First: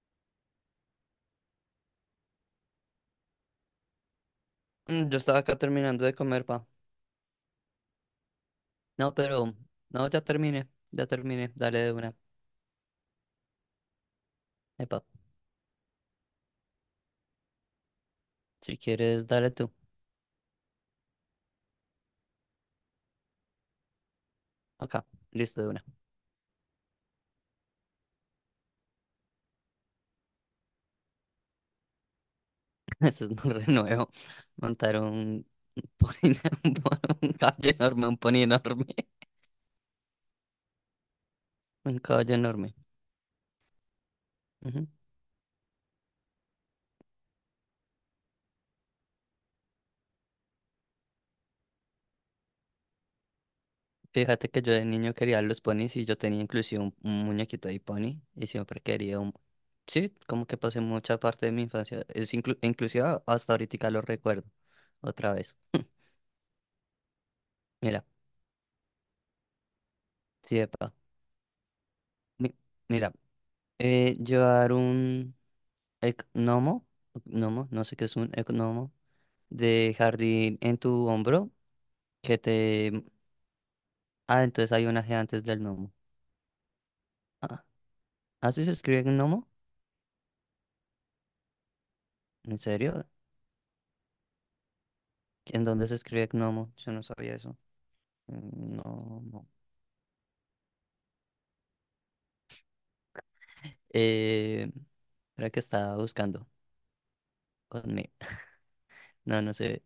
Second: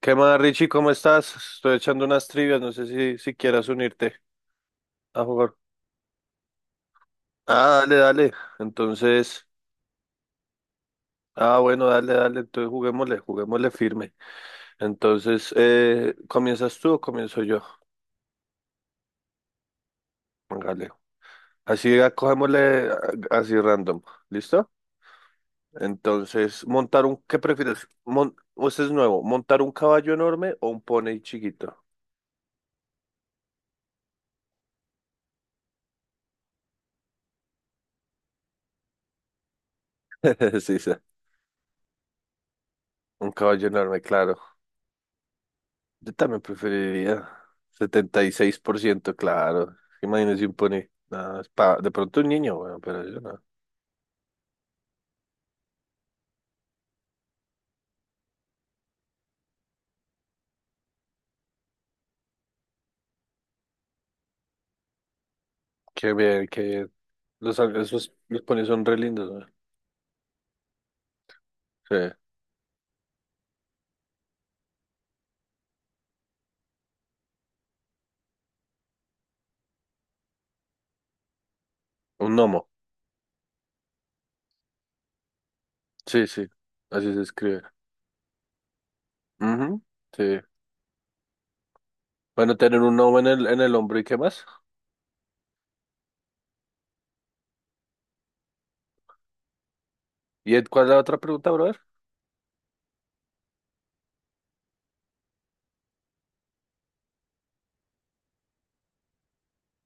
¿Qué más, Richie? ¿Cómo estás? Estoy echando unas trivias, no sé si quieras unirte Yo a estaba jugar. acá terminando de comer, pa. Ah, dale, dale. No, Entonces, pero. No, ya terminé. Ya terminé. Dale bueno, de dale, una. dale. Entonces juguémosle, juguémosle firme. Epa, Entonces, ¿comienzas tú o comienzo yo? si quieres, dale tú. Dale. Así, cogémosle así random. ¿Listo? Acá. Listo, de una. Entonces, montar un, ¿qué prefieres? Este es nuevo, ¿montar un caballo enorme o un pony chiquito? Eso es un renuevo. Montar un pony. Un caballo enorme, un pony enorme. Sí, sí, Un caballo enorme. un caballo enorme, claro. Ujú. Yo también preferiría 76% claro. Imagínese un pony. No, es de pronto un niño, bueno, pero yo no. Fíjate que yo de niño quería los ponis y yo tenía inclusive un muñequito de pony y siempre quería un. Sí, como que pasé mucha parte de mi infancia. Es inclusive hasta ahorita lo recuerdo. Otra vez. Qué bien, qué bien. Los, Mira, esos, los ponis son re lindos, weón. sí, epa. Sí. Mi- Mira, llevar un gnomo, gnomo, no sé qué es un gnomo, de jardín en tu hombro, Un que gnomo. te. Ah, entonces hay un G antes del gnomo. Sí, sí. Así se escribe. Ah, ¿así se escribe gnomo? Ujú, sí. Bueno, ¿En tener un serio? gnomo en el hombro y qué más. ¿En dónde se escribe gnomo? Yo no sabía eso. Mm, no, no. ¿Y cuál es la otra pregunta, brother? Eh, era que estaba buscando. Conmigo. No, no sé.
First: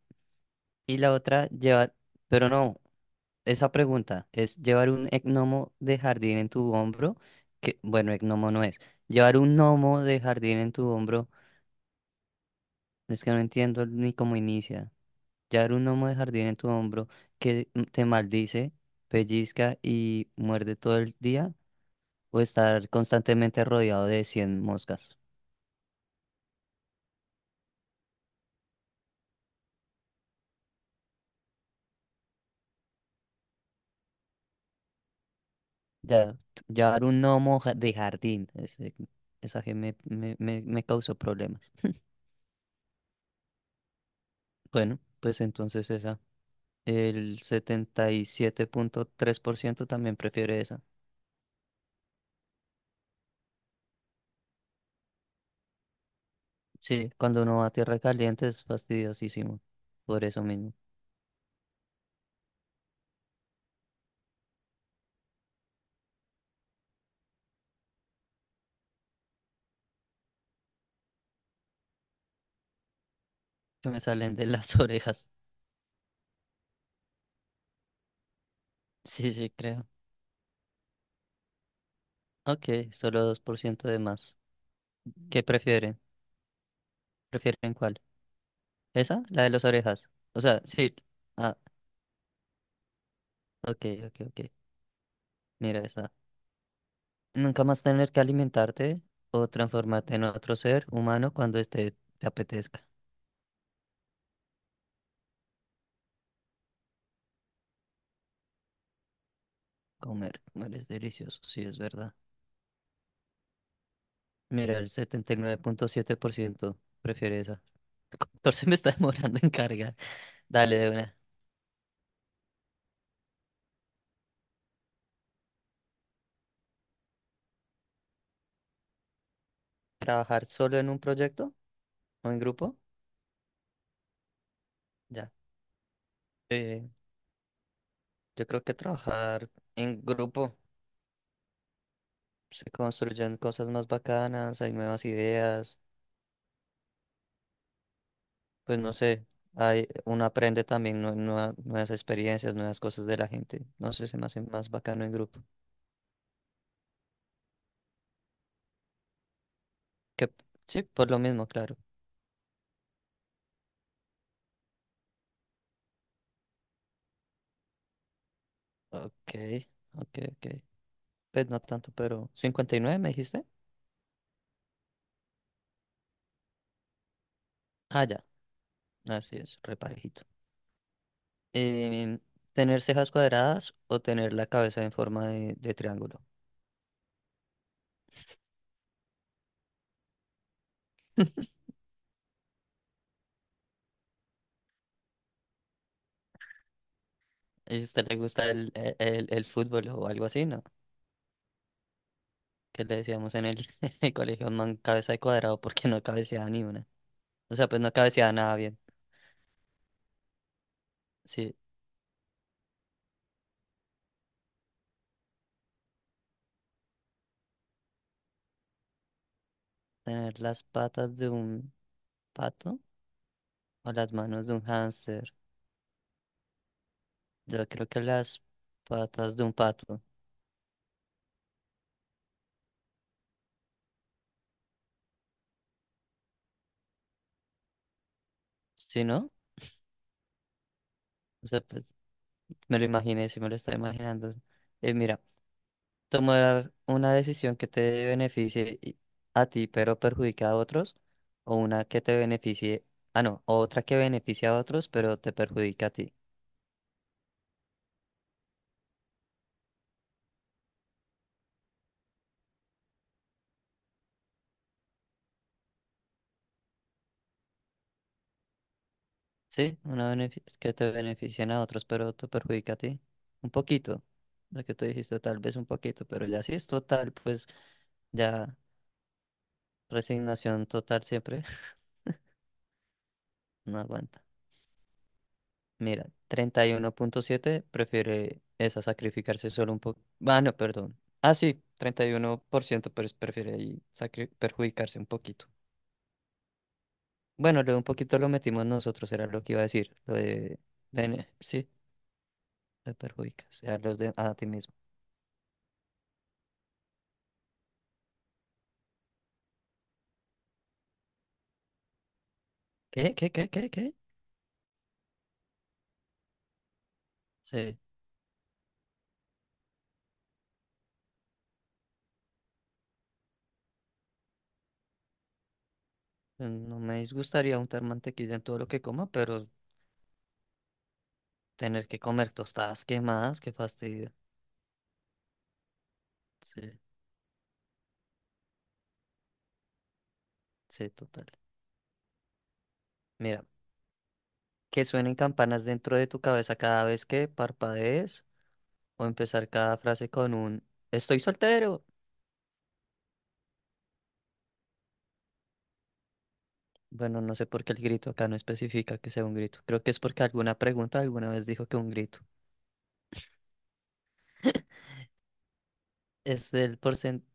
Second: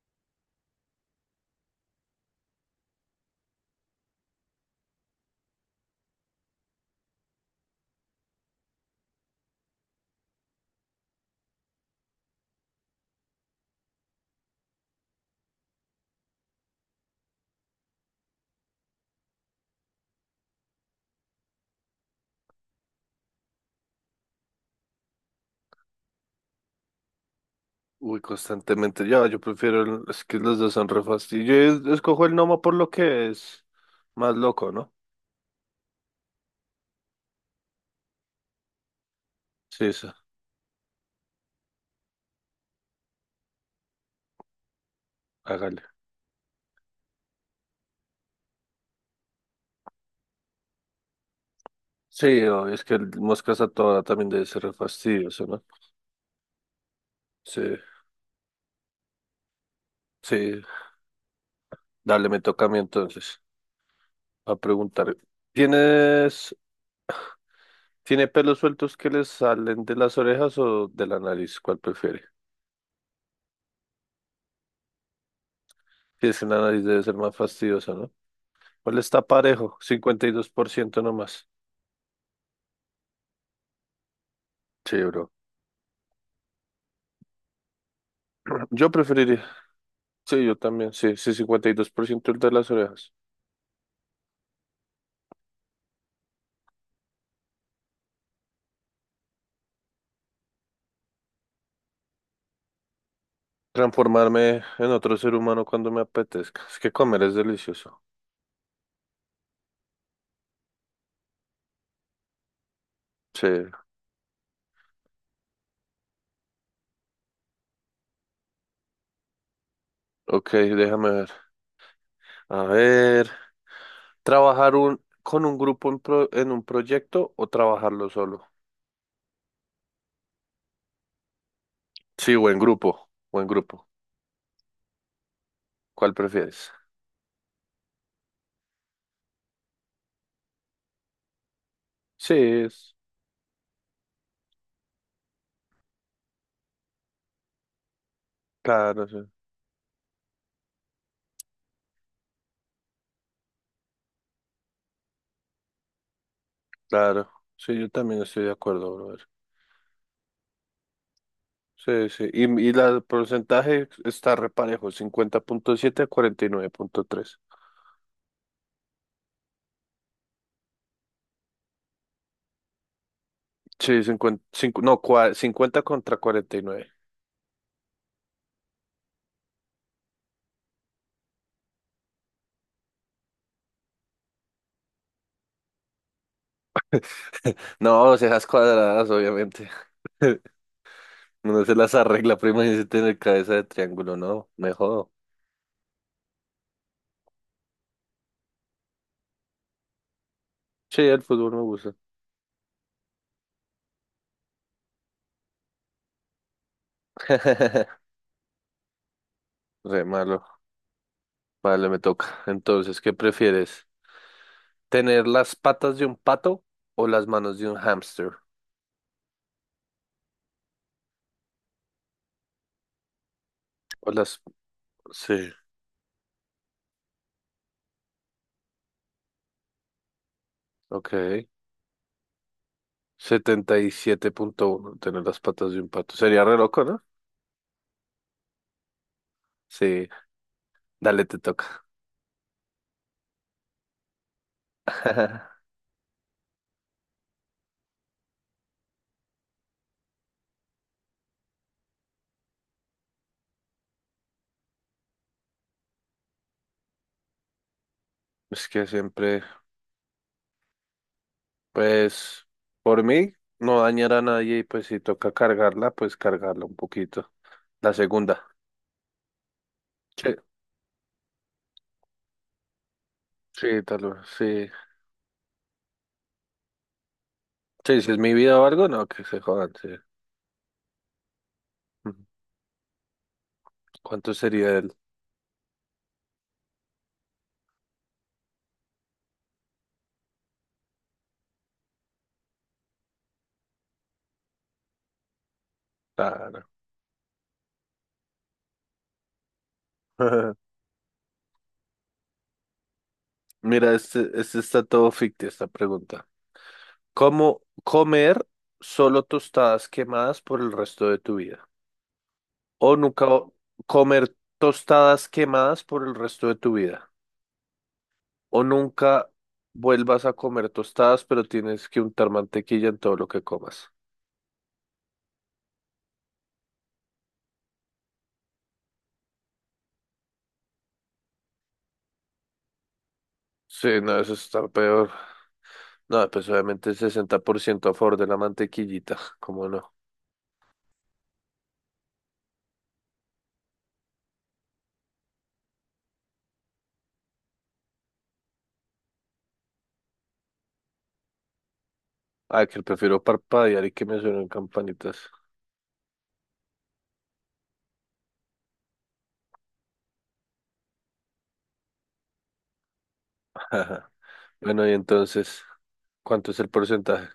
Y la otra, llevar. Pero no. Esa pregunta es llevar un gnomo de jardín en tu hombro, que bueno, gnomo no es. Llevar un gnomo de jardín en tu hombro, es que no entiendo ni cómo inicia. Llevar un gnomo de jardín en tu hombro que te maldice, pellizca y muerde todo el día, o estar constantemente rodeado de 100 moscas. Uy, constantemente. Yo prefiero. Es que los dos son re fastidio. Yo escojo el gnomo por lo que es más loco, ¿no? Ya, llevar un gnomo de jardín, esa que Sí, me, eso. me, me, me causó problemas. Bueno, pues Hágale. entonces esa. El 77,3% también prefiere eso. Sí, obvio, es que el moscas a toda hora también debe ser re fastidioso, ¿no? Sí, cuando uno Sí, va a tierra caliente es fastidiosísimo. Por sí, eso mismo. dale, me toca a mí entonces a preguntar. ¿Tienes, tiene pelos sueltos que le salen de las orejas o de la nariz? ¿Cuál prefiere? Que me salen de las orejas. Si es que la nariz debe ser más fastidiosa, ¿no? ¿Cuál está Sí, sí, parejo? creo. 52% nomás. Ok, solo 2% de más. Sí, bro. ¿Qué prefieren? ¿Prefieren cuál? Yo ¿Esa? La preferiría. de las orejas. O Sí, yo sea, también. sí. Sí, sí, Ah, 52% el de las orejas. ok, ok, ok. Mira esa. Nunca más tener que alimentarte o transformarte en otro ser humano cuando este te apetezca. Transformarme en otro ser humano cuando me apetezca. Es que comer es delicioso. Comer, comer es delicioso, sí, es verdad. Sí. Mira, el 79,7% prefiere esa. El 14 me está demorando en cargar. Ok, Dale de déjame una. ver. A ver, trabajar con un grupo en un proyecto o trabajarlo solo. ¿Trabajar solo en un proyecto o Sí, en grupo? O en grupo. Ya. ¿Cuál prefieres? Eh, yo creo que trabajar en grupo Sí, se es, construyen cosas más bacanas, hay nuevas ideas, pues no claro, sé, sí, hay, uno aprende también nuevas experiencias, nuevas cosas de la gente. No sé, se me hace más bacano en grupo. claro. Sí, yo también estoy de acuerdo, brother. Que, sí, por lo mismo, claro. Sí, sí. Y el porcentaje está reparejo, 50.7 a 49.3. Ok, ok, ok. Pues no tanto, pero 59 me dijiste. Sí, no, 50 contra 49. Ah, ya. Así es, reparejito. Eh, ¿tener cejas cuadradas o tener la cabeza en forma de triángulo? No, seas cuadradas, obviamente. Uno se las arregla, prima, y se tiene cabeza de triángulo, no, mejor. ¿Y a usted le gusta el fútbol o algo así, no? Sí, el fútbol me gusta. Que le decíamos en el, en el colegio, man, cabeza de cuadrado porque no cabeceaba ni una. O sea, pues no cabeceaba nada bien. Re malo. Sí, Vale, me toca. Entonces, ¿qué prefieres? ¿Tener las patas de un pato o las manos de un hámster? tener las patas de un pato o O las las. manos de un hámster. Sí, Yo creo que las patas de un pato. ok. 77.1, tener las patas de un pato. Sería re loco, ¿no? ¿Sí, no? Sí, dale, te O sea, pues toca. me lo imaginé, sí me lo estoy imaginando. Mira. Tomar una decisión que te beneficie a ti, pero perjudica a otros, o una que te beneficie, ah, no, o otra que beneficie a otros, pero te perjudica a ti. Es que siempre, pues, por mí, no dañar a nadie y pues si toca cargarla, pues cargarla un poquito. La segunda. Sí, una Sí, que te beneficien a otros, pero te perjudica a ti. Un sí, tal poquito, vez, lo sí. que tú dijiste, tal vez un poquito, pero ya si es total, pues Sí, si es mi ya vida o algo, no, que se jodan, sí. resignación total siempre Ujú. no aguanta. ¿Cuánto sería el? Mira, 31,7 prefiere esa sacrificarse solo un poco. Ah, no, perdón. Ah, sí, 31% prefiere ahí perjudicarse un poquito. Claro. Bueno, lo un poquito lo metimos nosotros, era lo que iba a decir. Lo de, sí, te perjudicas a Mira, los de, este, a ti este mismo. está todo ficticio, esta pregunta. ¿Cómo comer solo tostadas quemadas por el resto de tu vida? ¿O ¿Qué, nunca qué, qué, qué, qué? comer tostadas quemadas por el resto de tu vida? Sí, ¿O nunca vuelvas a comer tostadas, pero tienes que untar mantequilla en todo lo que comas? no me disgustaría untar mantequilla en todo lo que coma, pero tener que comer tostadas quemadas, qué Sí, fastidio. no, eso está peor. No, pues Sí, obviamente 60% a favor de la mantequillita, ¿cómo no? sí, total. Mira, que suenen campanas dentro de tu cabeza cada vez que parpadees o empezar cada frase con un estoy soltero. Ay, que prefiero parpadear y que me suenen campanitas. Bueno, no sé por qué el grito acá no especifica que sea un grito. Creo que es porque alguna pregunta alguna vez dijo que un grito. Ajá. Bueno, y entonces, Es ¿cuánto es el del porcentaje porcentaje?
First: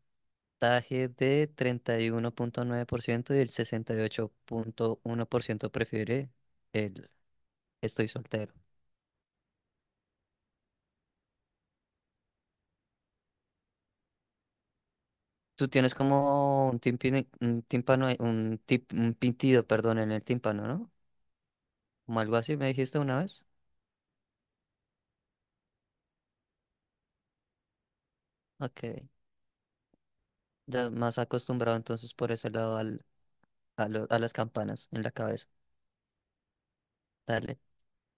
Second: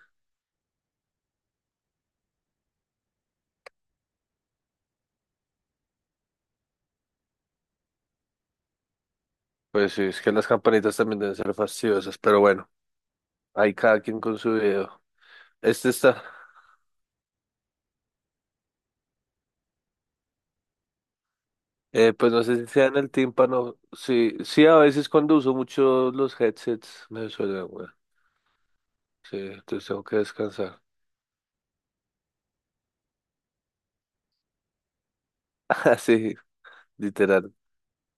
de 31,9% y el 68,1% prefiere el estoy soltero. Pues sí, es que las campanitas también deben ser fastidiosas, pero bueno, hay cada quien con su video. Tú Este tienes está, como un un tímpano, un pintido, perdón, en el tímpano, ¿no? Como pues algo no sé así si me sea en dijiste el una vez. tímpano, sí, sí, a veces cuando uso mucho los headsets me suena, weón. Ok. Sí, entonces tengo que descansar. Ya más acostumbrado entonces por ese lado al, a las campanas en la cabeza. Ah, sí, literal. Dale,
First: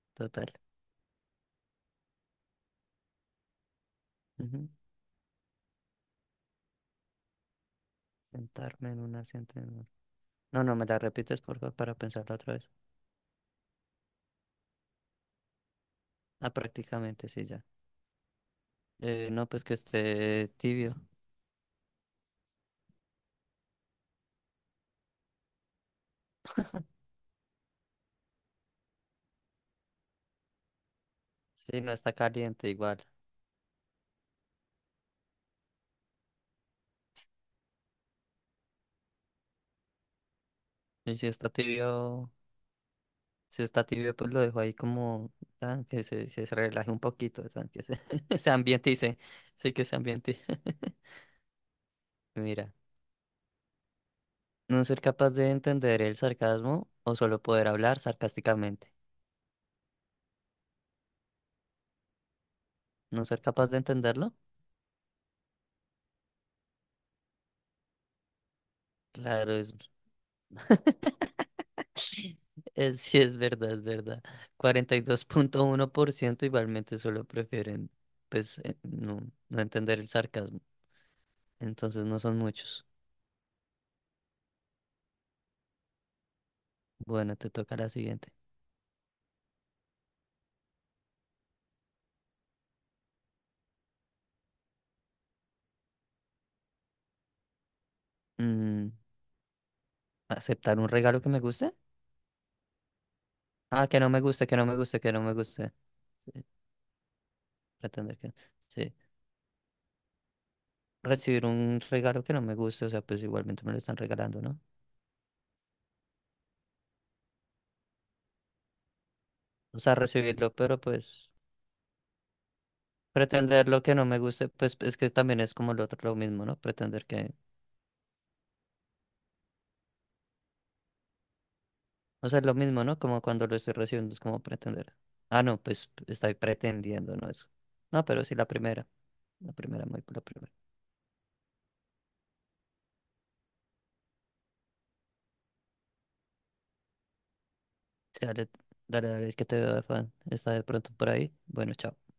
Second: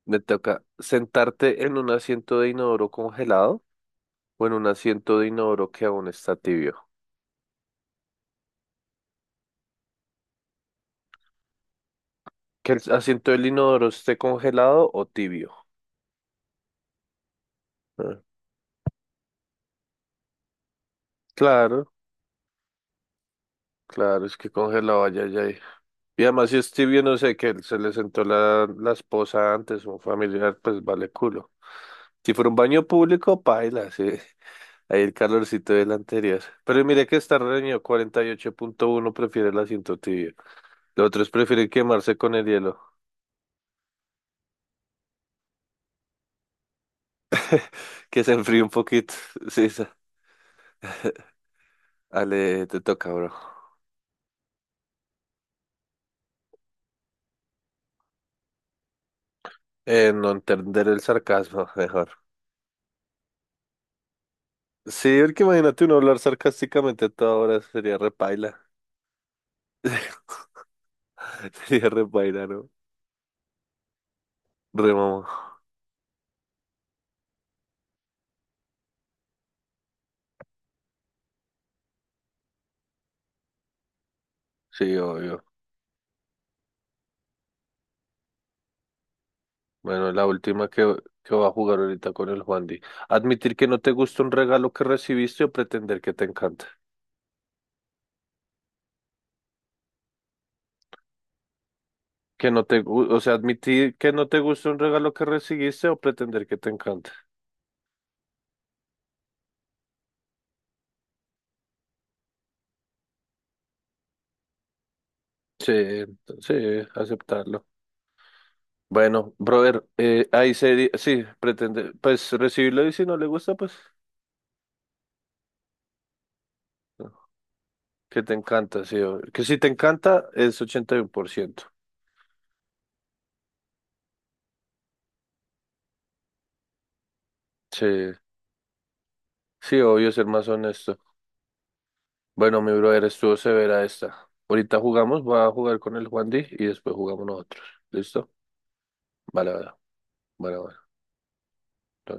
Me total. toca sentarte en un asiento de inodoro congelado o en un Ujú. asiento de inodoro que aún está tibio. Sentarme en un asiento. En un. No, no, me la repites por favor para pensarla otra vez. Que el asiento del inodoro esté congelado o tibio. Ah, prácticamente sí, ya. Ah, No, pues que esté tibio. claro, claro, es que congelado allá, ya ahí. Y además, si Stevie, no sé, que él se le sentó la esposa antes, un familiar, pues vale culo. Sí, no está Si fuera un caliente baño igual. público, paila, sí. Ahí el calorcito del anterior. Pero mire que está reñido, 48.1 prefiere el asiento tibio. Los Y si otros está prefieren quemarse tibio, con el hielo, si está tibio, pues lo dejo ahí como tan que se relaje un poquito, tan que se, que se se enfríe un ambiente poquito. se, Sí, sí que esa. se ambiente. Ale, Mira. te toca, bro. No ser capaz de entender el sarcasmo o solo poder hablar sarcásticamente. No entender el sarcasmo, mejor. No ser capaz de entenderlo. Sí, porque imagínate uno hablar sarcásticamente a toda hora, sería repaila. Claro, es, Sería re paila, ¿no? es sí es verdad, es verdad. Re cuarenta y dos mamá. punto uno por ciento igualmente solo prefieren, pues, no entender el sarcasmo. Entonces no son muchos. Sí, obvio. Bueno, te toca la siguiente. Bueno, la última que va a jugar ahorita con el Juan Di. Admitir que no te gusta un regalo que recibiste o pretender que te encanta. Mm, ¿aceptar un regalo que me guste? Que no te, o sea, Ah, admitir que no que me no te guste, que no gusta me un guste, regalo que no que me guste. recibiste o Sí, pretender que te encanta. pretender que. Sí. Recibir un regalo que no me guste, o sea, pues igualmente me lo están regalando, ¿no? Sí, sí, aceptarlo. Bueno, O brother, sea, recibirlo, ahí pero sería, sí, pues pretender, pues recibirlo y si no le gusta, pretender pues lo que no me guste, pues es que también es como lo otro, lo mismo, ¿no? Pretender no, que, que te encanta, sí, obvio. Que si te encanta es 81%. o sea, es lo mismo, ¿no? Como cuando lo estoy recibiendo, es como pretender. Ah, no, pues estoy pretendiendo, ¿no? Eso. Sí, No, pero sí la sí, primera, muy obvio, la ser más primera. honesto. Bueno, mi brother, estuvo severa esta. Ahorita jugamos, voy a jugar con el Juan D y después jugamos nosotros. Sí, ¿Listo? dale, dale, dale, que Vale, te vale, veo de fan. Está de vale, pronto por ahí. Bueno, chao. vale.